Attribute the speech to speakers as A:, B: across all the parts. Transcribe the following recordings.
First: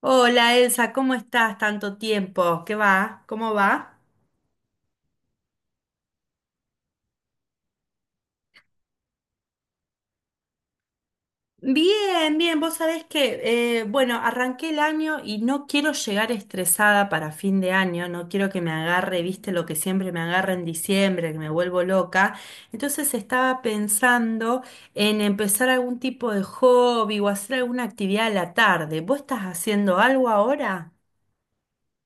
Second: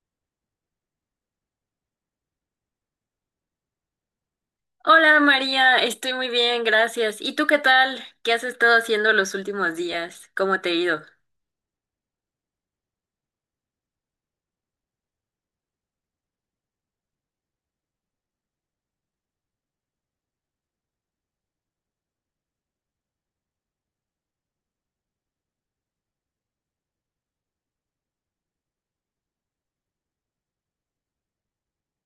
A: Hola Elsa, ¿cómo estás? Tanto tiempo. ¿Qué va? ¿Cómo va?
B: Hola María, estoy muy bien, gracias. ¿Y tú qué tal? ¿Qué has estado haciendo los últimos días? ¿Cómo te ha ido?
A: Bien, bien. Vos sabés que, bueno, arranqué el año y no quiero llegar estresada para fin de año, no quiero que me agarre, viste, lo que siempre me agarra en diciembre, que me vuelvo loca. Entonces estaba pensando en empezar algún tipo de hobby o hacer alguna actividad a la tarde. ¿Vos estás haciendo algo ahora?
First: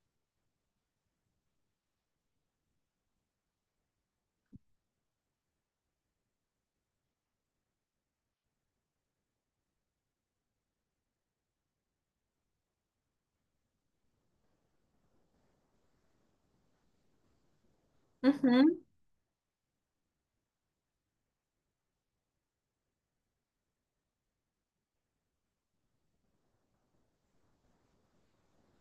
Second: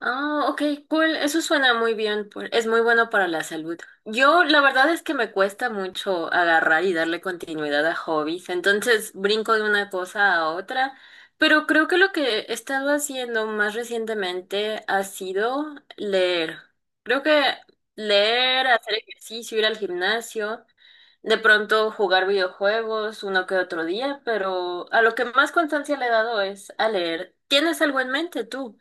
B: Ah, ok, cool. Eso suena muy bien. Es muy bueno para la salud. Yo, la verdad es que me cuesta mucho agarrar y darle continuidad a hobbies, entonces brinco de una cosa a otra. Pero creo que lo que he estado haciendo más recientemente ha sido leer. Creo que leer,
A: Ujú.
B: hacer ejercicio, ir al gimnasio. De pronto jugar videojuegos uno que otro día, pero a lo que más constancia le he dado es a leer. ¿Tienes algo en mente tú?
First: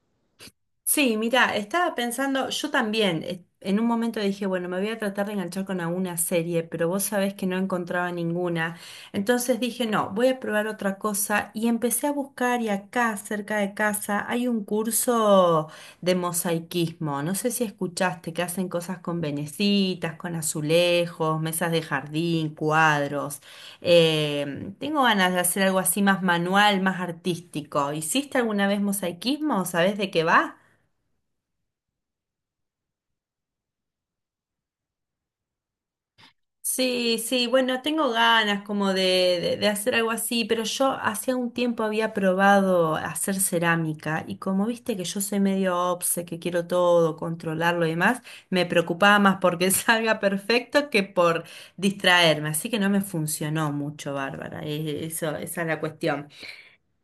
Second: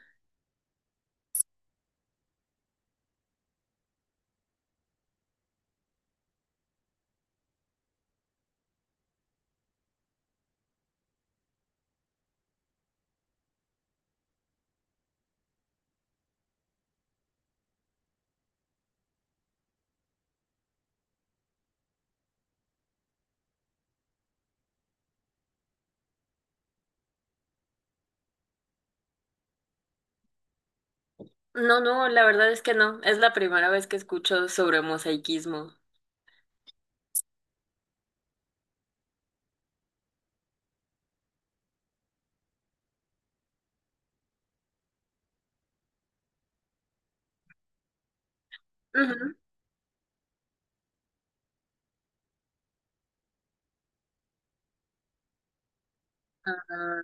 A: Sí, mira, estaba pensando, yo también, en un momento dije, bueno, me voy a tratar de enganchar con alguna serie, pero vos sabés que no encontraba ninguna. Entonces dije, no, voy a probar otra cosa y empecé a buscar y acá, cerca de casa, hay un curso de mosaiquismo. No sé si escuchaste que hacen cosas con venecitas, con azulejos, mesas de jardín, cuadros. Tengo ganas de hacer algo así más manual, más artístico. ¿Hiciste alguna vez mosaiquismo? ¿Sabés de qué va?
B: No, no, la verdad es que no. Es la primera vez que escucho sobre mosaicismo.
A: Sí, sí, bueno, tengo ganas como de, de hacer algo así, pero yo hacía un tiempo había probado hacer cerámica y como viste que yo soy medio obse, que quiero todo, controlarlo y demás, me preocupaba
B: Ujú.
A: más porque salga perfecto que por distraerme, así que no me funcionó mucho, Bárbara, eso, esa es la cuestión.
B: Ah,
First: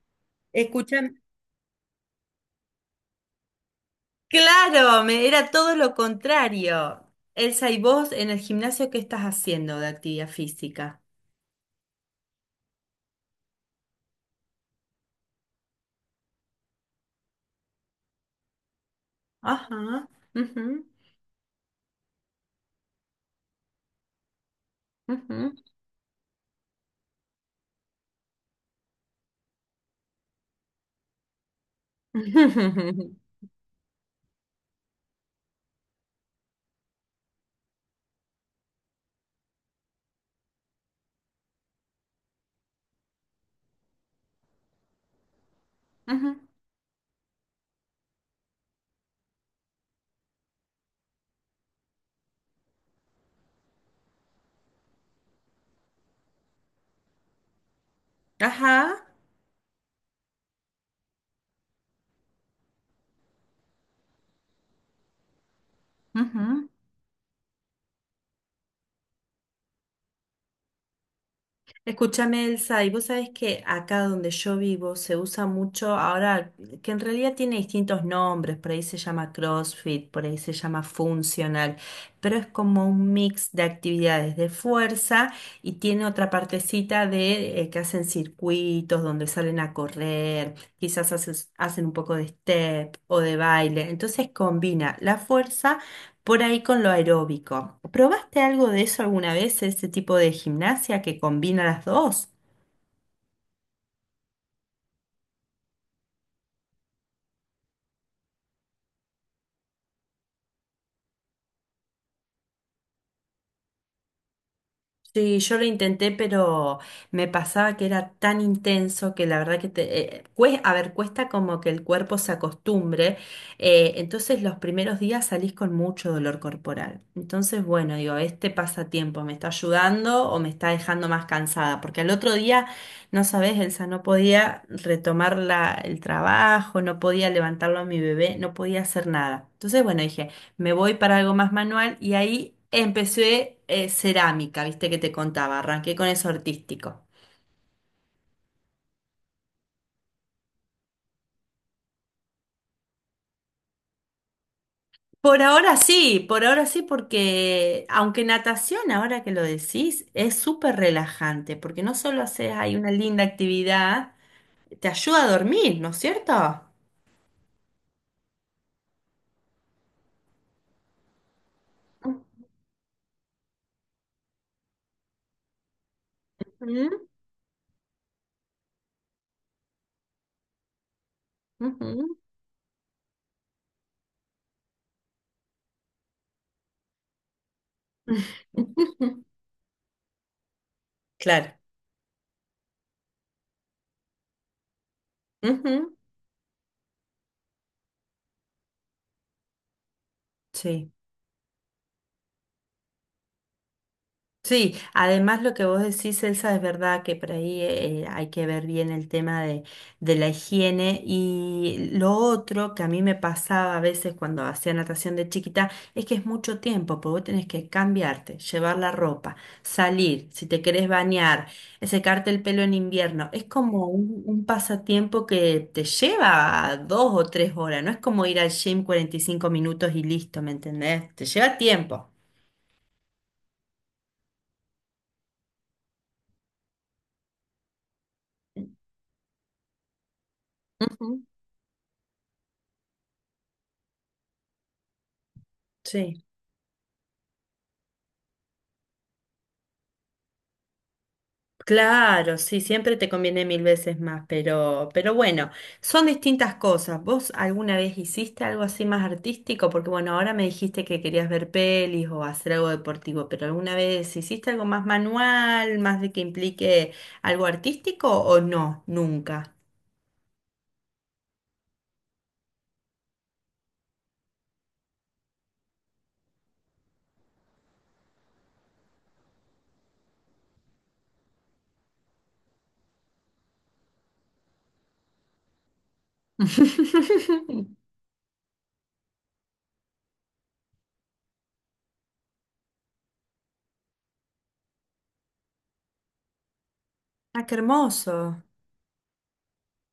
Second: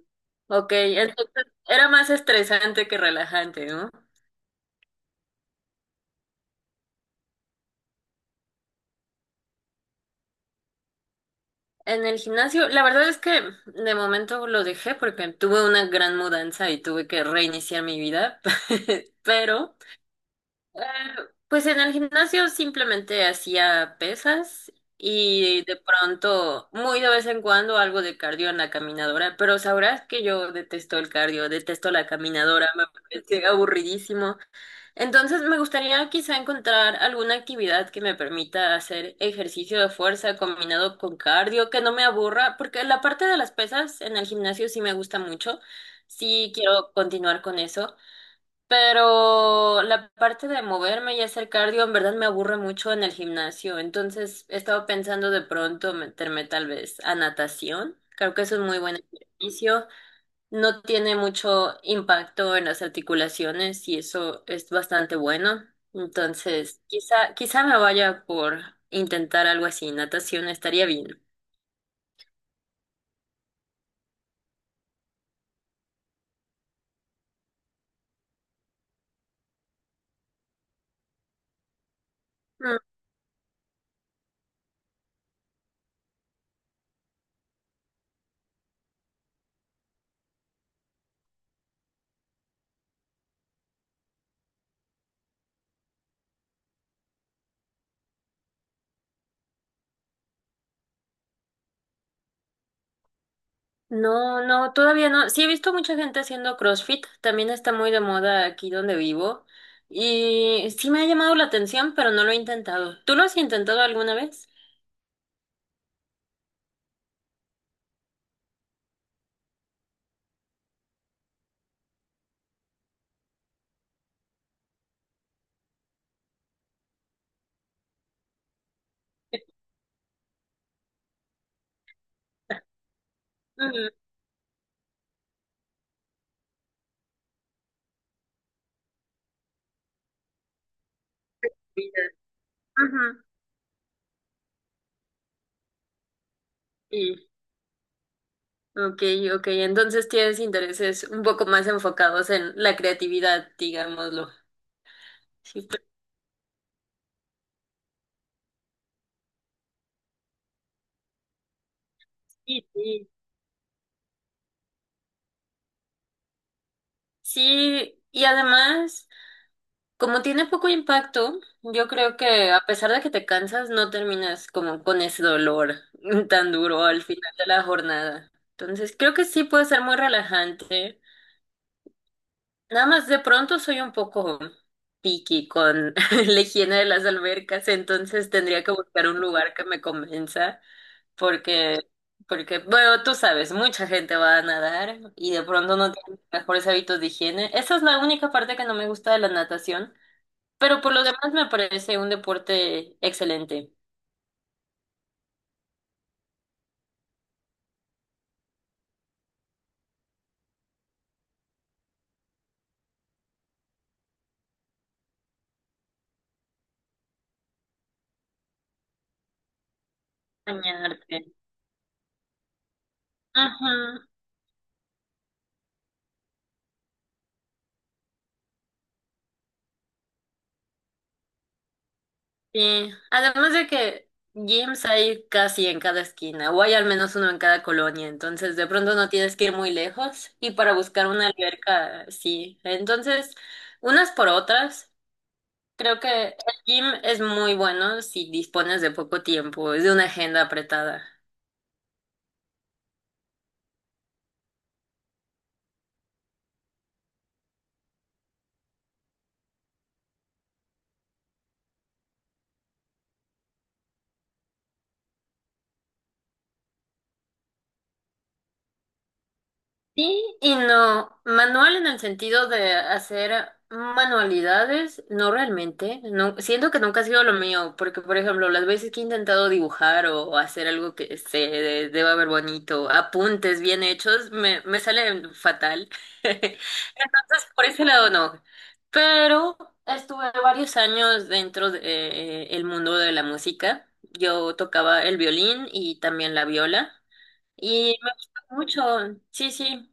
B: ok,
A: Escuchame,
B: entonces era más estresante que relajante, ¿no?
A: claro, me, era todo lo contrario. Elsa, ¿y vos en el gimnasio qué estás haciendo de actividad física?
B: En el gimnasio, la verdad es que de momento lo dejé porque tuve una gran mudanza y tuve que reiniciar mi vida, pero
A: Ajá. Ujú.
B: ah, pues en el gimnasio simplemente hacía pesas
A: Ujú.
B: y de pronto, muy de vez en cuando, algo de cardio en la caminadora, pero sabrás que yo detesto el cardio, detesto la caminadora, me
A: Ujú.
B: parece aburridísimo. Entonces me gustaría quizá encontrar alguna actividad que me permita hacer ejercicio de fuerza combinado con cardio, que no me aburra, porque la parte de las pesas en el gimnasio sí me gusta mucho, sí quiero continuar con eso. Pero la parte de moverme y hacer cardio en verdad me aburre mucho en el gimnasio, entonces he estado pensando de pronto meterme tal vez a natación. Creo que es un muy buen
A: Ajá.
B: ejercicio, no tiene mucho impacto en las articulaciones y eso es bastante bueno.
A: Ujú.
B: Entonces, quizá me vaya por intentar algo así, natación estaría bien.
A: Escúchame, Elsa, y vos sabés que acá donde yo vivo se usa mucho ahora, que en realidad tiene distintos nombres, por ahí se llama CrossFit, por ahí se llama funcional, pero es como un mix de actividades de fuerza y tiene otra partecita de que hacen circuitos donde salen a correr, quizás hacen un poco de step o de baile, entonces combina la fuerza por ahí con lo aeróbico. ¿Probaste algo de eso alguna vez, ese tipo de gimnasia que combina las dos?
B: No, no, todavía no. Sí he visto mucha gente haciendo CrossFit, también está muy de moda aquí donde vivo y sí me ha llamado la atención, pero no lo he intentado. ¿Tú lo has intentado alguna vez?
A: Sí, yo lo intenté, pero me pasaba que era tan intenso que la verdad que te, a ver, cuesta como que el cuerpo se acostumbre. Entonces los primeros días salís con mucho dolor corporal. Entonces, bueno, digo, este pasatiempo me está ayudando o me está dejando más cansada, porque al otro día, no sabés, Elsa,
B: Ujú,
A: no podía retomar el trabajo, no podía levantarlo a mi bebé, no podía hacer nada. Entonces, bueno, dije me voy para algo más manual
B: vida.
A: y ahí
B: Ujú,
A: empecé cerámica, viste que te contaba, arranqué con eso artístico.
B: sí, ok, ok. Entonces tienes intereses un poco más enfocados en la creatividad, digámoslo. Sí, pues,
A: Por ahora sí, porque aunque natación, ahora que lo decís, es súper relajante, porque no solo haces
B: sí,
A: ahí una
B: sí.
A: linda actividad, te ayuda a dormir, ¿no es cierto?
B: Sí, y además como tiene poco impacto, yo creo que a pesar de que te cansas, no terminas como con ese dolor tan duro
A: Ujú,
B: al final de la jornada. Entonces, creo que sí puede ser muy relajante.
A: ujú.
B: Nada más de pronto soy un poco picky con la higiene de las albercas, entonces tendría que buscar un lugar que me convenza
A: Claro.
B: porque porque bueno, tú sabes, mucha gente va a nadar y de pronto no
A: Ujú,
B: tiene los mejores hábitos de higiene. Esa es la única parte que no me gusta de la natación. Pero
A: sí.
B: por lo demás me parece un deporte excelente.
A: Sí, además lo que vos decís, Elsa, es verdad que por ahí hay que ver bien el tema de la higiene y lo otro que a mí me pasaba a veces cuando hacía natación de chiquita es que es mucho tiempo, porque vos tenés que cambiarte, llevar la ropa, salir, si te querés
B: Bañarte.
A: bañar, secarte el pelo en invierno, es como
B: Ajá,
A: un pasatiempo que te lleva 2 o 3 horas, no es como ir al gym 45 minutos y listo, ¿me entendés? Te lleva tiempo.
B: sí. Además de que gyms hay casi en cada esquina, o hay al menos uno en cada colonia, entonces de pronto no tienes que ir muy lejos y para buscar
A: Ujú.
B: una alberca, sí. Entonces, unas por otras, creo que
A: Sí.
B: el gym es muy bueno si dispones de poco tiempo, es de una agenda apretada.
A: Claro, sí, siempre te conviene mil veces más, pero bueno, son distintas cosas. ¿Vos alguna vez hiciste algo así más artístico? Porque bueno, ahora me dijiste que querías ver pelis o hacer algo deportivo, pero ¿alguna vez hiciste algo más manual, más de que implique algo artístico o no? Nunca.
B: Sí y no. Manual en el sentido de hacer manualidades, no realmente. No, siento que nunca ha sido lo mío, porque por ejemplo, las veces que he intentado dibujar o hacer algo que se deba ver bonito, apuntes bien hechos, me salen fatal. Entonces, por ese lado no. Pero estuve varios años dentro de, el mundo de la música. Yo tocaba el violín y también la viola.
A: Ah, qué
B: Y me gusta
A: hermoso.
B: mucho, sí, sí,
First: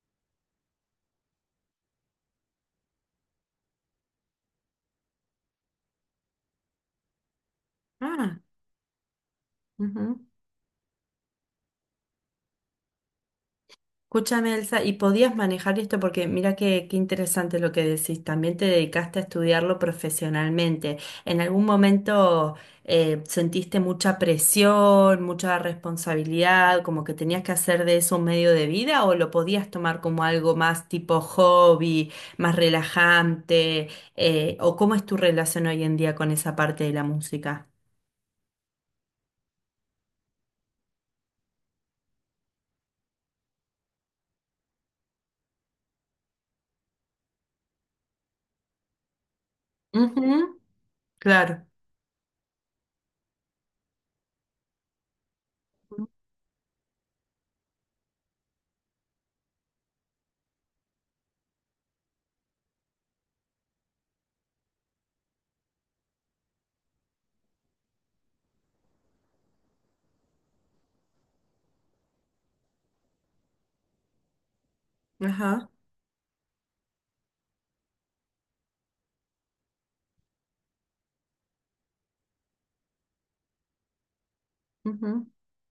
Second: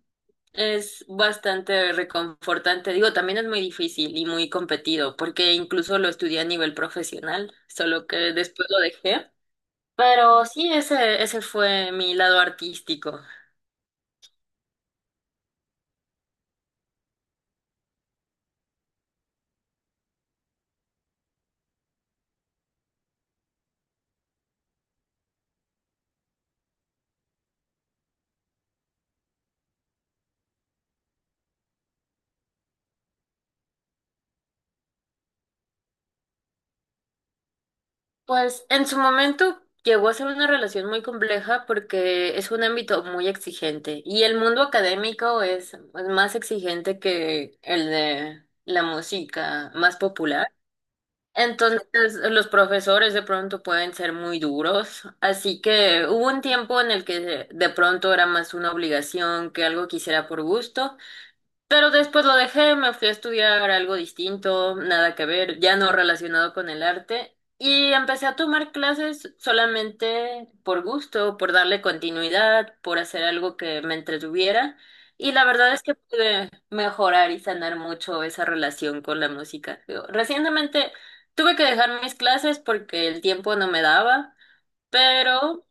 B: es bastante reconfortante. Digo, también es muy difícil y muy competido, porque incluso lo estudié a nivel profesional, solo que
A: Ah,
B: después lo dejé.
A: ujú.
B: Pero sí, ese fue mi lado artístico.
A: Escúchame, Elsa, ¿y podías manejar esto? Porque mira qué, qué interesante lo que decís. También te dedicaste a estudiarlo profesionalmente. ¿En algún momento sentiste mucha presión, mucha responsabilidad, como que tenías que hacer de eso un medio de vida o lo podías tomar como algo más tipo hobby, más relajante? ¿O cómo es tu relación hoy en día con esa parte de la música?
B: Pues en su momento llegó a ser una relación muy compleja porque es un ámbito muy exigente y el mundo académico es más exigente que el de la música más popular.
A: Ujú, claro.
B: Entonces, los profesores de pronto pueden ser muy duros, así que hubo un tiempo en el que de pronto era más una obligación que algo que hiciera por gusto, pero después lo dejé, me fui a estudiar algo distinto, nada que ver, ya no relacionado con el arte. Y empecé a tomar clases solamente por gusto, por darle continuidad, por hacer algo que me entretuviera. Y la
A: Ajá.
B: verdad es que pude mejorar y sanar mucho esa relación con la música. Digo, recientemente tuve que dejar mis clases porque el tiempo no me daba,
A: Ujú.
B: pero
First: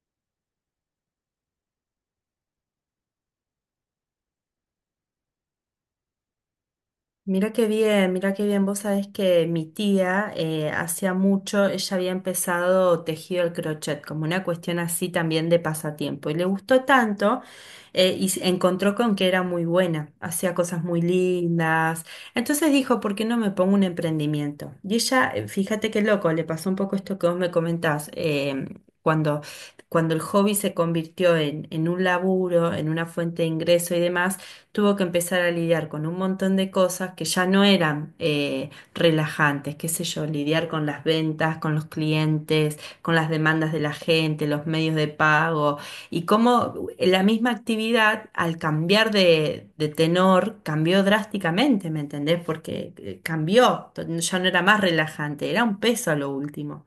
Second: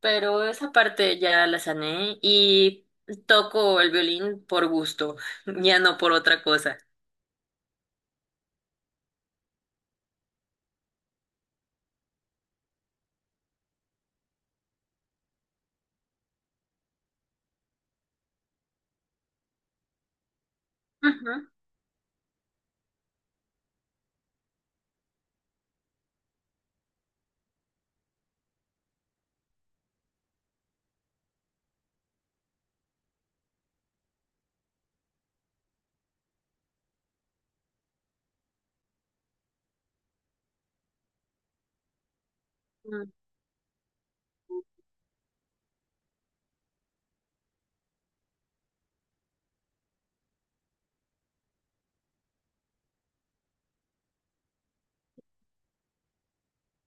B: esa parte ya la sané y toco el violín por gusto, ya no por otra cosa.
A: Mira qué bien, mira qué bien. Vos sabés que mi tía hacía mucho, ella había empezado tejido el crochet como una cuestión así también de pasatiempo y le gustó tanto y se encontró con que era muy buena, hacía cosas muy
B: Ujú,
A: lindas. Entonces dijo, ¿por qué no me pongo un emprendimiento? Y ella, fíjate qué loco, le pasó un poco esto que vos me comentás. Cuando, Cuando el hobby se convirtió en un laburo, en una fuente de ingreso y demás, tuvo que empezar a lidiar con un montón de cosas que ya no eran relajantes, qué sé yo, lidiar con las ventas, con los clientes,
B: ujú,
A: con las demandas de la gente, los medios de pago, y cómo la misma actividad al cambiar de tenor cambió drásticamente, ¿me entendés? Porque cambió, ya no era más relajante, era un peso a lo último.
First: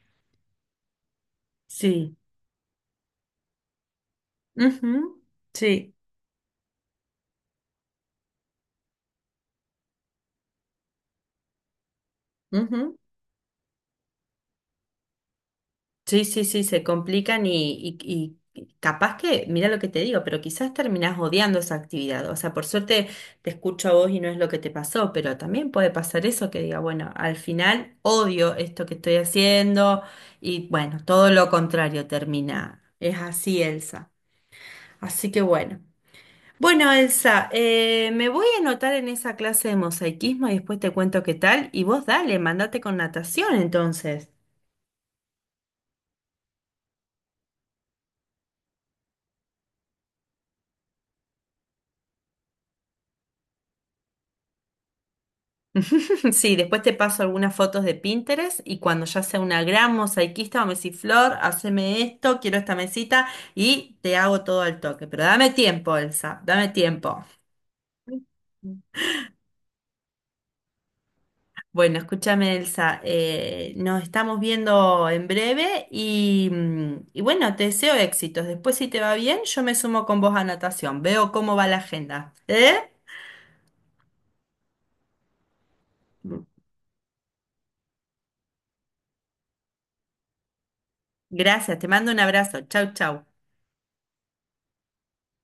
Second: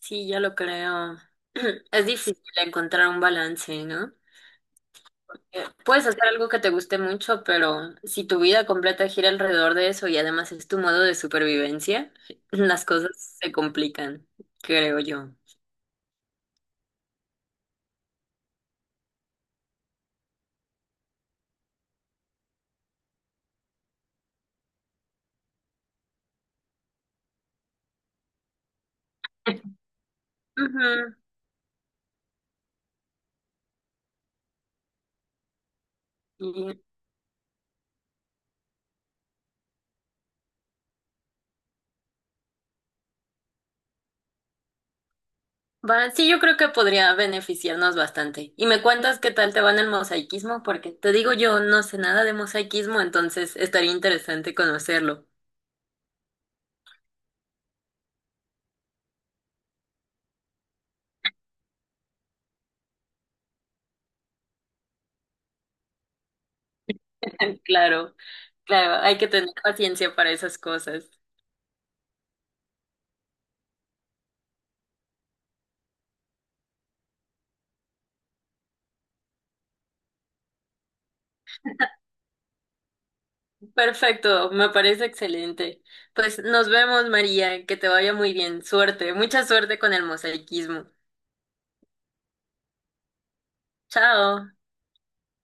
B: sí, ya lo creo. Es
A: Sí.
B: difícil encontrar un balance, ¿no?
A: Ujú. Sí.
B: Puedes hacer algo que te guste mucho, pero si tu vida completa gira alrededor de eso y además es tu modo de supervivencia, las
A: Ujú.
B: cosas se complican, creo yo.
A: Sí, sí, sí, se complican y capaz que, mira lo que te digo, pero quizás terminás odiando esa actividad. O sea, por suerte te escucho a vos y no es lo que te pasó, pero también puede pasar eso que diga, bueno, al final odio esto que estoy haciendo y bueno, todo lo contrario termina. Es así, Elsa. Así que bueno.
B: Ujú.
A: Bueno, Elsa, me voy a anotar en esa clase de mosaicismo y después te cuento qué tal. Y vos dale, mandate con natación entonces.
B: Va, sí, yo creo que podría beneficiarnos bastante. Y me cuentas qué tal te va en el mosaicismo, porque te digo yo no sé nada de mosaicismo, entonces estaría interesante conocerlo.
A: Sí, después te paso algunas fotos de Pinterest y cuando ya sea una gran mosaiquista o flor, haceme esto, quiero esta mesita y te hago todo al toque. Pero dame tiempo, Elsa, dame tiempo.
B: Claro, claro, hay que tener paciencia para esas cosas.
A: Bueno, escúchame, Elsa, nos estamos viendo en breve y y bueno, te deseo éxitos. Después, si te va bien, yo me sumo con vos a natación. Veo cómo va la agenda. ¿Eh?
B: Perfecto, me parece excelente. Pues nos vemos, María, que te vaya muy bien. Suerte, mucha suerte con el mosaicismo.
A: Gracias, te mando un abrazo. Chau, chau.
B: Chao.